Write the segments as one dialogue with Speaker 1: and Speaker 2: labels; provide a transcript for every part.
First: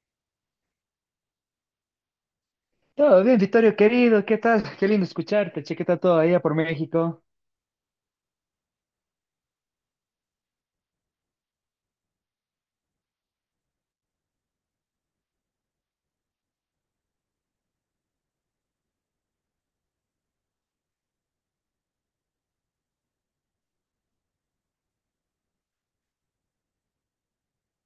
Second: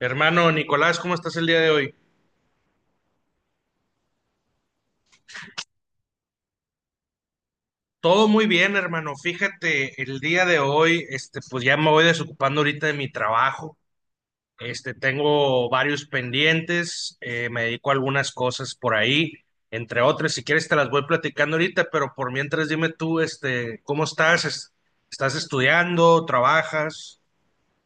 Speaker 1: Hermano Nicolás, ¿cómo estás el día de hoy?
Speaker 2: Todo bien, Vittorio, querido, ¿qué tal? Qué lindo escucharte, che, ¿qué tal todo allá por México?
Speaker 1: Todo muy bien, hermano. Fíjate, el día de hoy, pues ya me voy desocupando ahorita de mi trabajo. Tengo varios pendientes, me dedico a algunas cosas por ahí, entre otras. Si quieres te las voy platicando ahorita, pero por mientras dime tú, ¿cómo estás? ¿Estás estudiando? ¿Trabajas?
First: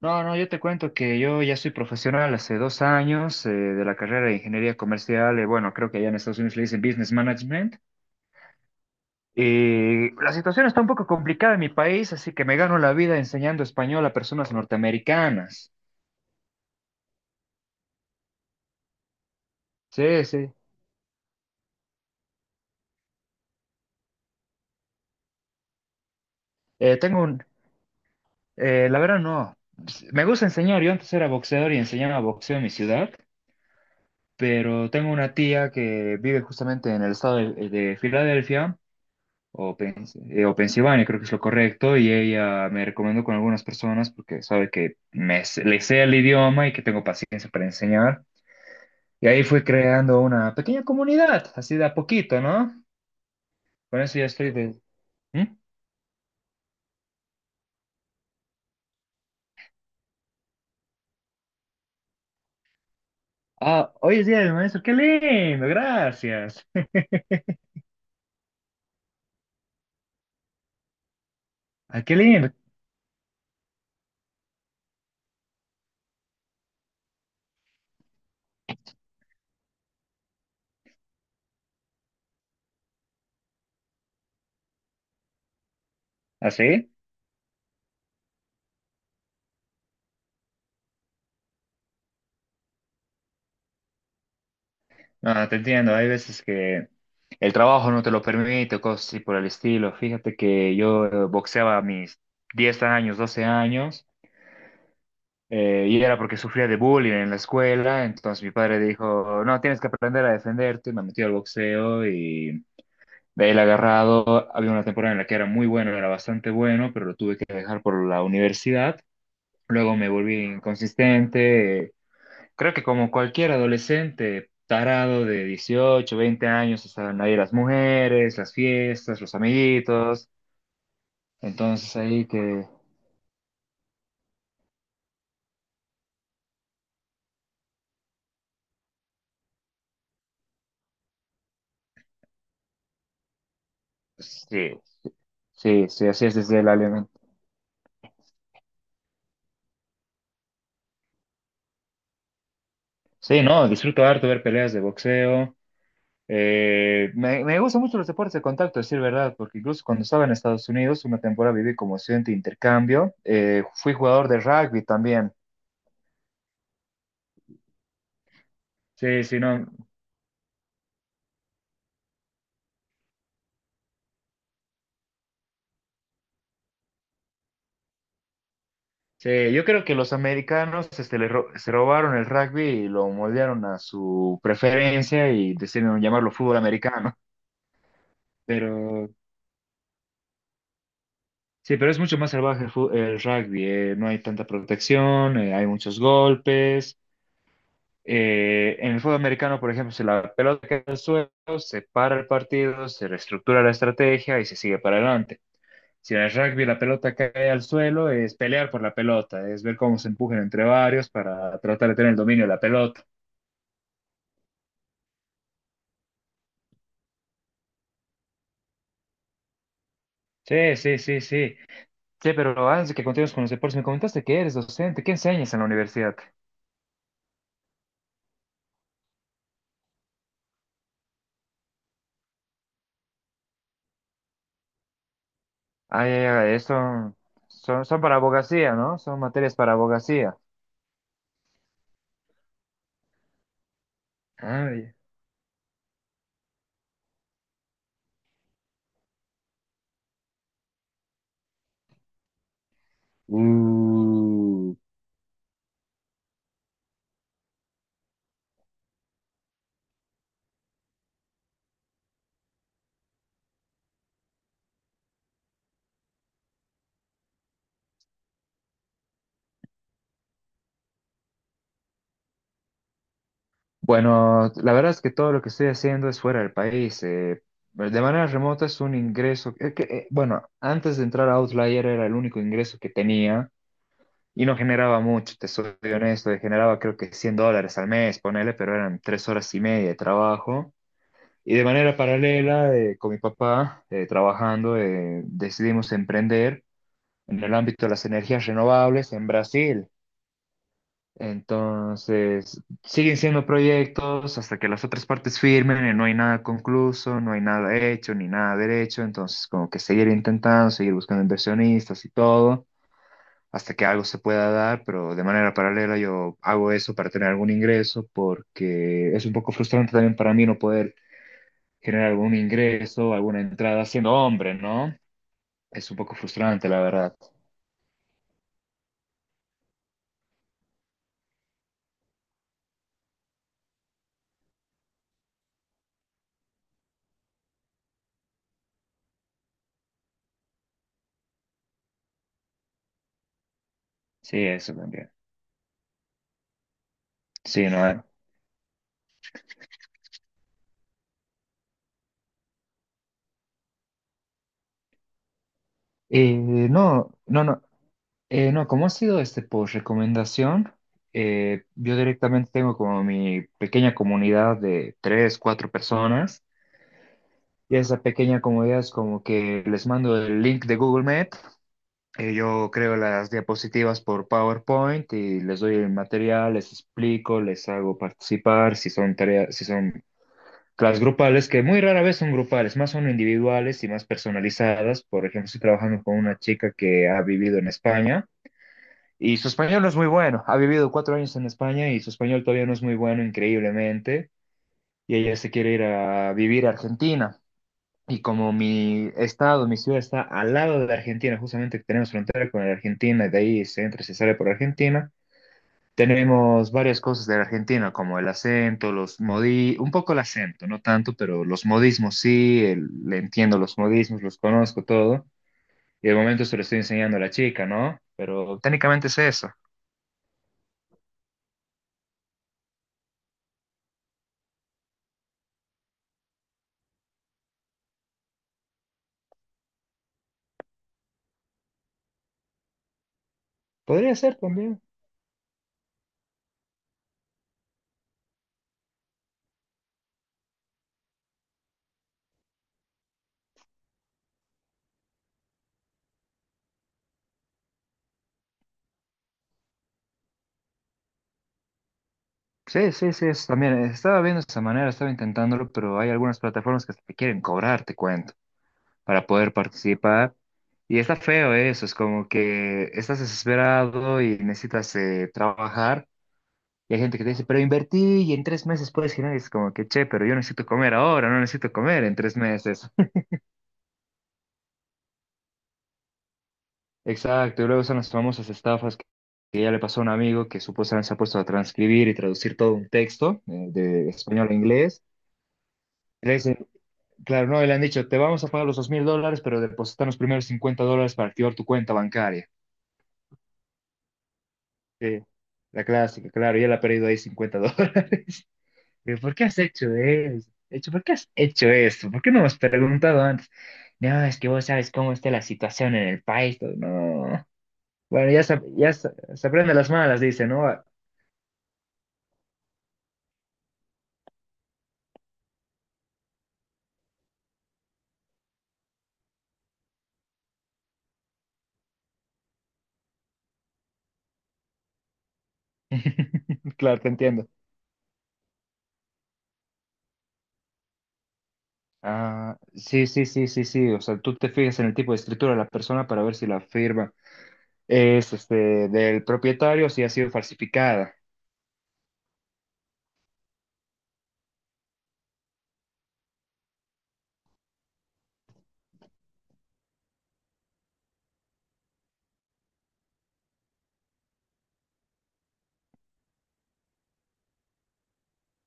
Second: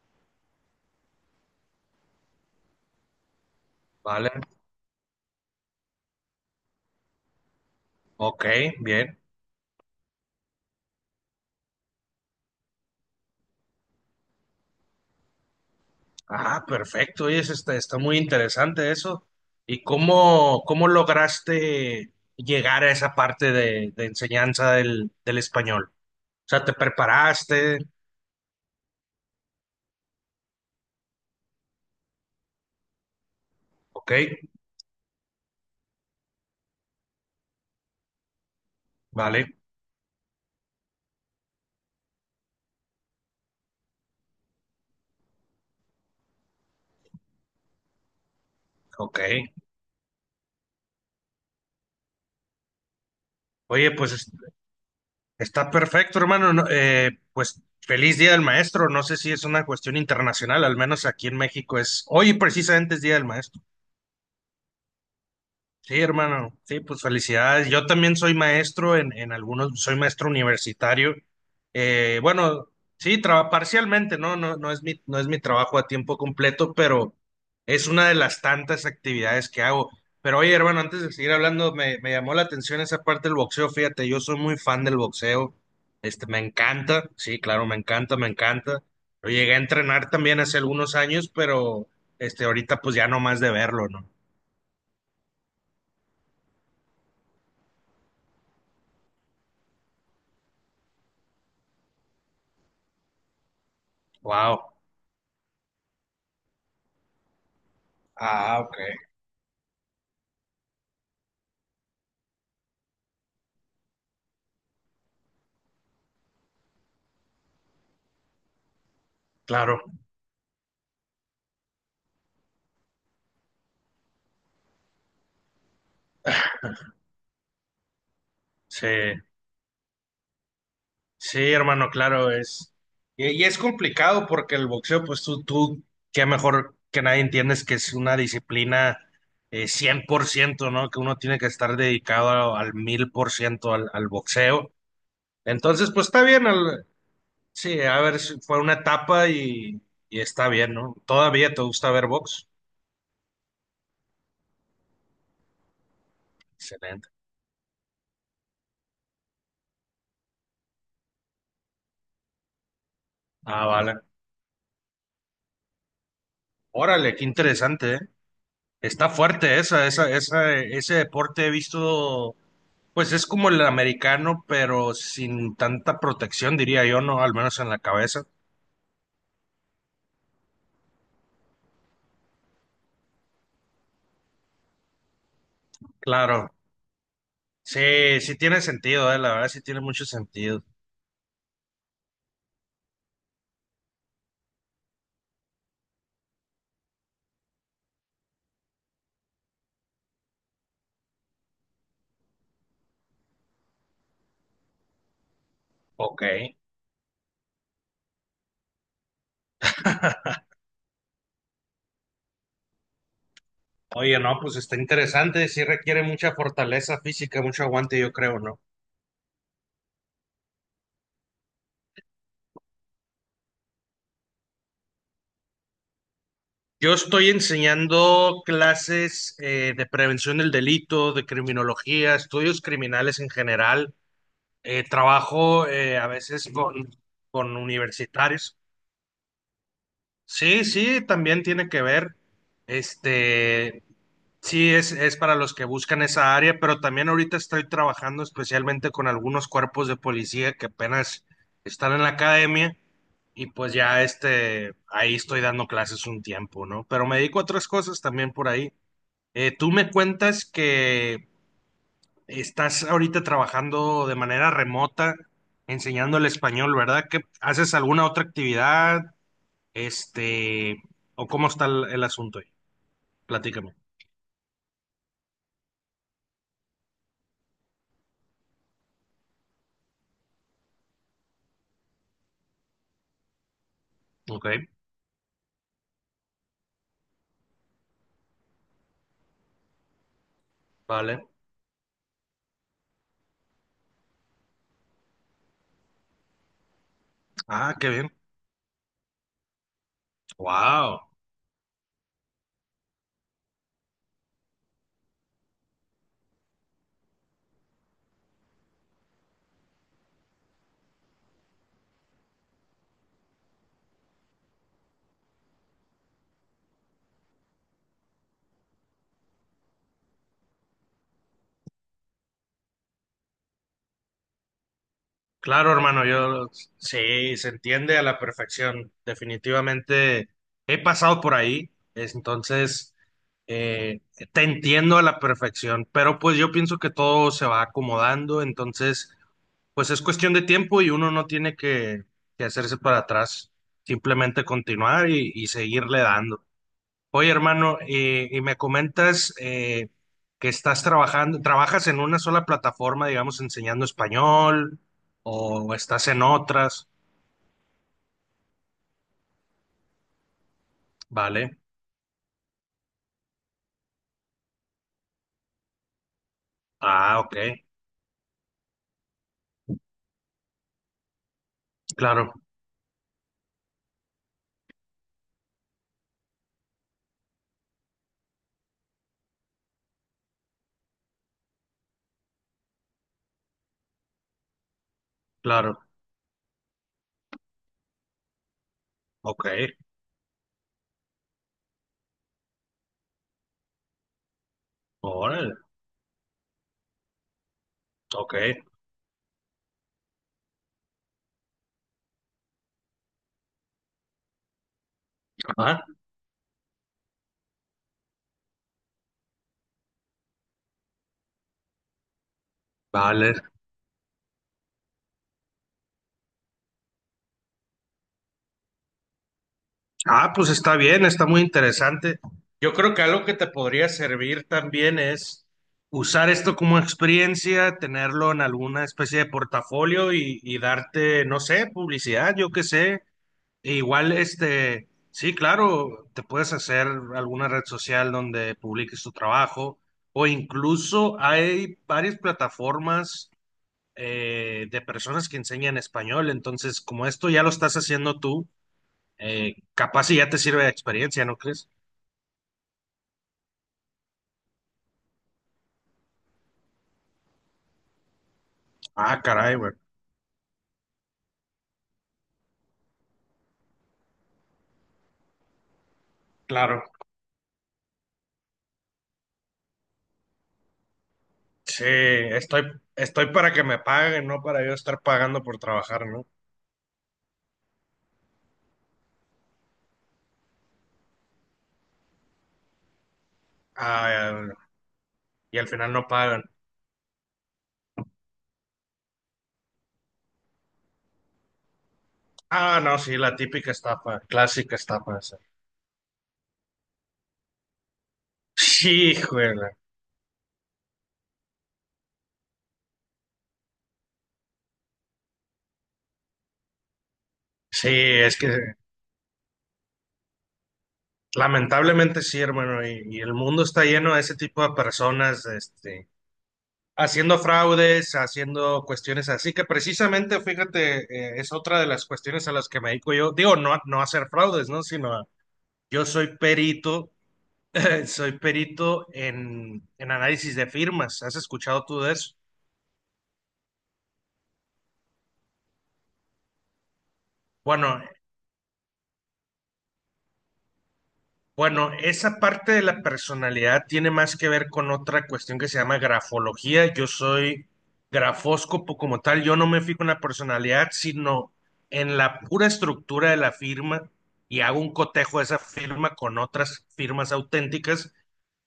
Speaker 2: No, no, yo te cuento que yo ya soy profesional hace 2 años de la carrera
Speaker 1: ¿Vale?
Speaker 2: de ingeniería comercial, bueno, creo que allá en Estados Unidos le dicen business management.
Speaker 1: Ok, bien.
Speaker 2: Y la situación está un poco complicada en mi país, así que me gano la vida enseñando español a personas norteamericanas.
Speaker 1: Ah, perfecto. Oye, eso está muy interesante eso. ¿Y
Speaker 2: Sí, sí.
Speaker 1: cómo lograste llegar a esa parte de enseñanza del español? O sea, ¿te
Speaker 2: Tengo un,
Speaker 1: preparaste?
Speaker 2: la verdad no, me gusta enseñar, yo antes era boxeador y enseñaba boxeo en mi ciudad.
Speaker 1: Ok,
Speaker 2: Pero tengo una tía que vive justamente en el estado de Filadelfia,
Speaker 1: vale,
Speaker 2: o Pensilvania, creo que es lo correcto, y ella me recomendó con algunas personas porque sabe que le sé el idioma y que tengo paciencia para enseñar.
Speaker 1: ok.
Speaker 2: Y ahí fui creando una pequeña comunidad, así de a poquito, ¿no?
Speaker 1: Oye,
Speaker 2: Con
Speaker 1: pues
Speaker 2: eso ya estoy de. ¿Mm?
Speaker 1: está perfecto, hermano. No, pues feliz Día del Maestro. No sé si es una cuestión internacional, al menos aquí en México es. Hoy precisamente es Día del Maestro.
Speaker 2: Ah, hoy es Día del Maestro, qué lindo,
Speaker 1: Sí, hermano.
Speaker 2: gracias.
Speaker 1: Sí, pues felicidades. Yo también soy maestro en algunos, soy maestro universitario.
Speaker 2: Ah, qué lindo.
Speaker 1: Bueno, sí, parcialmente, ¿no? No, no es mi trabajo a tiempo completo, pero es una de las tantas actividades que hago. Pero oye, hermano, antes de seguir hablando, me llamó la atención esa parte del boxeo. Fíjate, yo soy muy fan del boxeo. Me
Speaker 2: ¿Así?
Speaker 1: encanta. Sí, claro, me encanta, me encanta. Lo llegué a entrenar también hace algunos años, pero ahorita pues ya no más de verlo, ¿no?
Speaker 2: Ah, te entiendo, hay veces que el trabajo no te lo permite, cosas así por el estilo. Fíjate que yo boxeaba a mis 10 años, 12 años,
Speaker 1: Wow.
Speaker 2: y era porque sufría de bullying en la escuela, entonces mi
Speaker 1: Ah, ok,
Speaker 2: padre dijo, no, tienes que aprender a defenderte, me metió al boxeo y de ahí la he agarrado. Había una temporada en la que era muy bueno, era bastante bueno, pero lo tuve que dejar por la universidad.
Speaker 1: claro.
Speaker 2: Luego me volví inconsistente. Creo que como cualquier adolescente tarado de 18, 20 años, estaban ahí las mujeres, las
Speaker 1: Sí,
Speaker 2: fiestas, los amiguitos.
Speaker 1: sí, hermano,
Speaker 2: Entonces ahí
Speaker 1: claro,
Speaker 2: que.
Speaker 1: es. Y es complicado porque el boxeo, pues tú, qué mejor que nadie entiendes que es una disciplina 100%, ¿no? Que uno tiene que estar dedicado al 1000% al
Speaker 2: Pues, sí,
Speaker 1: boxeo.
Speaker 2: sí,
Speaker 1: Entonces, pues
Speaker 2: sí,
Speaker 1: está
Speaker 2: así es
Speaker 1: bien,
Speaker 2: desde el alimento.
Speaker 1: sí, a ver, si fue una etapa y está bien, ¿no? ¿Todavía te gusta ver box?
Speaker 2: Sí, no, disfruto harto ver peleas de boxeo.
Speaker 1: Excelente.
Speaker 2: Me gustan mucho los deportes de contacto, decir verdad, porque incluso cuando estaba en Estados Unidos, una temporada viví como estudiante de intercambio.
Speaker 1: Ah,
Speaker 2: Fui
Speaker 1: vale.
Speaker 2: jugador de rugby también.
Speaker 1: Órale, qué interesante, ¿eh? Está
Speaker 2: Sí, sí,
Speaker 1: fuerte
Speaker 2: no.
Speaker 1: ese deporte he visto. Pues es como el americano, pero sin tanta protección, diría yo, ¿no? Al menos en la cabeza.
Speaker 2: Sí, yo creo que los americanos se robaron el rugby y lo moldearon a su preferencia y decidieron llamarlo
Speaker 1: Claro.
Speaker 2: fútbol americano.
Speaker 1: Sí, sí tiene
Speaker 2: Pero
Speaker 1: sentido, la verdad sí tiene mucho sentido.
Speaker 2: sí, pero es mucho más salvaje el rugby. No hay tanta protección, hay muchos golpes. En el fútbol americano, por ejemplo, si la pelota cae al suelo, se para el partido, se reestructura la estrategia y se sigue para adelante. Si
Speaker 1: Ok.
Speaker 2: en el rugby la pelota cae al suelo, es pelear por la pelota, es ver cómo se empujan entre varios para tratar de tener el dominio de la pelota.
Speaker 1: Oye, no, pues está interesante. Sí requiere mucha fortaleza física, mucho aguante, yo creo, ¿no?
Speaker 2: Sí, sí, sí, sí. Sí, pero antes de que continuemos con los deportes, me comentaste que eres docente. ¿Qué enseñas en la universidad?
Speaker 1: Yo estoy enseñando clases de prevención del delito, de criminología, estudios criminales en general. Trabajo
Speaker 2: Ah,
Speaker 1: a
Speaker 2: ya, ya,
Speaker 1: veces
Speaker 2: eh,
Speaker 1: con,
Speaker 2: son,
Speaker 1: con
Speaker 2: son, son para
Speaker 1: universitarios.
Speaker 2: abogacía, ¿no? Son materias para abogacía.
Speaker 1: Sí, sí, también tiene que ver. Este,
Speaker 2: Ah,
Speaker 1: sí, es,
Speaker 2: ya.
Speaker 1: es para los que buscan esa área, pero también ahorita estoy trabajando especialmente con algunos cuerpos de policía que apenas están en la academia y pues ya
Speaker 2: Mm,
Speaker 1: ahí estoy dando clases un tiempo, ¿no? Pero me dedico a otras cosas también por ahí. Tú me cuentas que estás ahorita trabajando de manera remota, enseñando el español, ¿verdad? ¿Que haces alguna otra actividad? Este, o cómo está el asunto ahí. Platícame.
Speaker 2: Bueno, la verdad es que todo lo que estoy haciendo es fuera del país. De manera remota es un ingreso. Bueno, antes de entrar a Outlier era el único ingreso que tenía y
Speaker 1: Ok,
Speaker 2: no generaba mucho, te soy honesto. Y generaba creo que $100 al mes, ponele, pero eran 3 horas y media de trabajo.
Speaker 1: vale.
Speaker 2: Y de manera paralela, con mi papá, trabajando, decidimos emprender en el
Speaker 1: Ah,
Speaker 2: ámbito
Speaker 1: qué
Speaker 2: de las
Speaker 1: bien.
Speaker 2: energías renovables en Brasil.
Speaker 1: Wow.
Speaker 2: Entonces, siguen siendo proyectos hasta que las otras partes firmen, y no hay nada concluso, no hay nada hecho, ni nada derecho. Entonces, como que seguir intentando, seguir buscando inversionistas y todo, hasta que algo se pueda dar, pero de manera paralela yo hago eso para tener algún ingreso, porque es un poco frustrante también para mí no poder generar algún ingreso, alguna entrada siendo hombre, ¿no?
Speaker 1: Claro,
Speaker 2: Es un
Speaker 1: hermano,
Speaker 2: poco
Speaker 1: yo
Speaker 2: frustrante, la verdad.
Speaker 1: sí, se entiende a la perfección. Definitivamente he pasado por ahí, entonces eh, te entiendo a la perfección, pero pues yo pienso que todo se va acomodando, entonces pues es cuestión de tiempo y uno no tiene que hacerse para atrás,
Speaker 2: Sí,
Speaker 1: simplemente
Speaker 2: eso
Speaker 1: continuar
Speaker 2: también.
Speaker 1: y seguirle dando. Oye,
Speaker 2: Sí,
Speaker 1: hermano,
Speaker 2: no.
Speaker 1: y me comentas que trabajas en una sola plataforma, digamos, enseñando español, o estás en
Speaker 2: Eh,
Speaker 1: otras,
Speaker 2: no, no, no. No, como ha sido por recomendación,
Speaker 1: ¿vale?
Speaker 2: yo directamente tengo como mi pequeña comunidad de tres, cuatro personas.
Speaker 1: Ah, ok,
Speaker 2: Y esa pequeña comunidad es como que les mando el link de Google Meet.
Speaker 1: claro,
Speaker 2: Yo creo las diapositivas por PowerPoint y les doy el material, les explico, les hago participar si son tareas, si son las grupales, que muy rara vez son grupales, más son individuales y más personalizadas. Por ejemplo, estoy
Speaker 1: claro,
Speaker 2: trabajando con una chica que ha vivido en España y
Speaker 1: ok,
Speaker 2: su español no es muy bueno. Ha vivido 4 años en España y su español todavía no es muy bueno, increíblemente. Y ella se
Speaker 1: órale,
Speaker 2: quiere ir a vivir a Argentina. Y
Speaker 1: ok,
Speaker 2: como mi estado, mi ciudad está al lado de Argentina, justamente tenemos frontera con la Argentina, y de ahí se entra y se sale por Argentina,
Speaker 1: ah,
Speaker 2: tenemos varias cosas de la Argentina, como el acento, los modi, un poco el acento, no tanto, pero los modismos sí, le
Speaker 1: vale.
Speaker 2: entiendo los modismos, los conozco todo. Y de momento se lo estoy enseñando a la chica, ¿no? Pero técnicamente es eso.
Speaker 1: Ah, pues está bien, está muy interesante. Yo creo que algo que te podría servir también es usar esto como experiencia, tenerlo en alguna especie de portafolio y darte, no sé, publicidad, yo qué sé. E igual,
Speaker 2: Podría ser también.
Speaker 1: sí, claro, te puedes hacer alguna red social donde publiques tu trabajo o incluso hay varias plataformas de personas que enseñan español. Entonces, como esto ya lo estás haciendo tú, capaz y ya te sirve de experiencia, ¿no crees?
Speaker 2: Sí, sí, sí, es también. Estaba viendo esa manera, estaba intentándolo, pero hay algunas plataformas que hasta te quieren cobrar, te cuento,
Speaker 1: Ah,
Speaker 2: para poder
Speaker 1: caray, güey.
Speaker 2: participar. Y está feo eso, es como que estás desesperado y necesitas trabajar.
Speaker 1: Claro.
Speaker 2: Y hay gente que te dice, pero invertí y en 3 meses puedes girar. Y es como que, che, pero yo necesito comer ahora, no necesito
Speaker 1: Sí,
Speaker 2: comer en tres
Speaker 1: estoy,
Speaker 2: meses.
Speaker 1: estoy para que me paguen, no para yo estar pagando por trabajar, ¿no?
Speaker 2: Exacto, y luego son las famosas estafas que ya le pasó a un amigo que supuestamente se ha puesto a transcribir y traducir todo un texto de español
Speaker 1: Ah,
Speaker 2: a inglés.
Speaker 1: y al final no
Speaker 2: Y le
Speaker 1: pagan.
Speaker 2: dicen, claro, no, y le han dicho, te vamos a pagar los $2,000, pero depositan los primeros $50 para activar tu cuenta bancaria.
Speaker 1: Ah, no, sí, la típica estafa, clásica estafa.
Speaker 2: Sí, la clásica, claro, y él ha perdido ahí 50 dólares.
Speaker 1: Sí,
Speaker 2: ¿Por qué has
Speaker 1: juega.
Speaker 2: hecho eso? ¿Por qué has hecho esto? ¿Por qué no me has preguntado antes? No, es que vos sabes cómo está la situación en el país. Todo. No.
Speaker 1: Sí,
Speaker 2: Bueno,
Speaker 1: es
Speaker 2: ya
Speaker 1: que
Speaker 2: se, ya se, se aprende las malas, dice, ¿no?
Speaker 1: lamentablemente sí, hermano, y el mundo está lleno de ese tipo de personas, haciendo fraudes, haciendo cuestiones así, que precisamente, fíjate, es otra de las cuestiones a las que me dedico yo. Digo, no, no a hacer fraudes, ¿no? Sino yo soy
Speaker 2: Claro, te
Speaker 1: perito,
Speaker 2: entiendo.
Speaker 1: soy perito en análisis de firmas. ¿Has escuchado tú de eso?
Speaker 2: Ah, sí, sí, sí, sí, sí. O sea, tú te fijas en el tipo de escritura de la persona para ver si la firma
Speaker 1: Bueno,
Speaker 2: es del propietario, si ha sido falsificada.
Speaker 1: Bueno, esa parte de la personalidad tiene más que ver con otra cuestión que se llama grafología. Yo soy grafóscopo como tal, yo no me fijo en la personalidad, sino en la pura estructura de la firma y hago un cotejo de esa firma con otras firmas auténticas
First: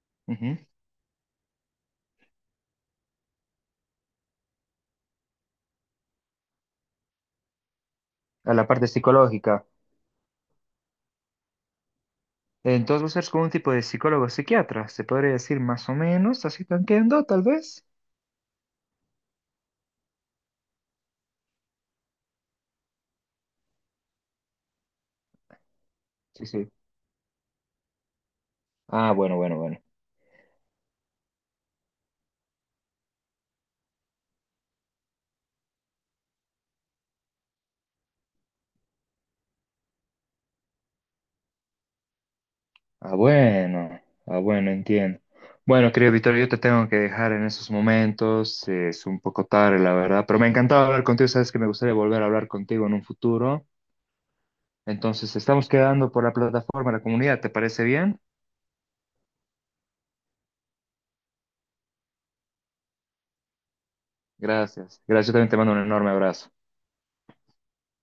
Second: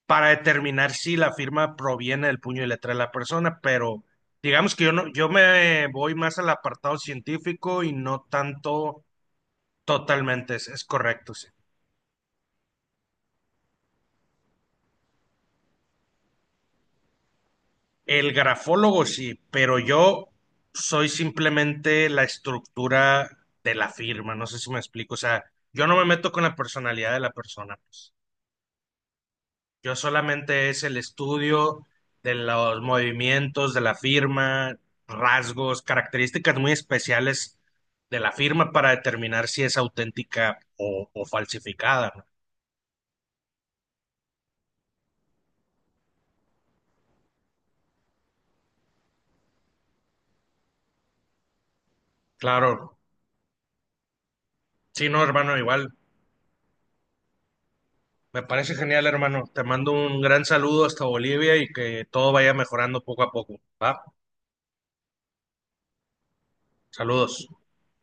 Speaker 1: para
Speaker 2: Ujú.
Speaker 1: determinar si la firma proviene del puño y letra de la persona, pero digamos que yo no, yo me voy más al apartado científico y no
Speaker 2: A la parte
Speaker 1: tanto.
Speaker 2: psicológica.
Speaker 1: Totalmente, es correcto, sí.
Speaker 2: Entonces, vos eres como un tipo de psicólogo psiquiatra, se podría decir más o menos, así tanqueando, tal vez.
Speaker 1: El grafólogo sí, pero yo soy simplemente la estructura de la firma, no sé si me explico, o sea, yo no me meto con
Speaker 2: Sí,
Speaker 1: la
Speaker 2: sí.
Speaker 1: personalidad de la persona, pues.
Speaker 2: Ah, bueno, bueno, bueno.
Speaker 1: Yo solamente es el estudio de los movimientos de la firma, rasgos, características muy especiales de la firma para determinar si es auténtica o falsificada, ¿no?
Speaker 2: Ah, bueno. Ah, bueno, entiendo. Bueno, querido Víctor, yo te tengo que dejar en esos momentos. Es un poco tarde, la verdad, pero me encantaba hablar contigo. Sabes que me gustaría volver a hablar
Speaker 1: Claro,
Speaker 2: contigo en un futuro.
Speaker 1: sí, no,
Speaker 2: Entonces,
Speaker 1: hermano,
Speaker 2: estamos
Speaker 1: igual.
Speaker 2: quedando por la plataforma, la comunidad. ¿Te parece bien?
Speaker 1: Me parece genial, hermano. Te mando un gran saludo hasta Bolivia y que todo vaya mejorando poco a poco, ¿va?
Speaker 2: Gracias. Gracias. Yo también te mando un enorme abrazo.
Speaker 1: Saludos.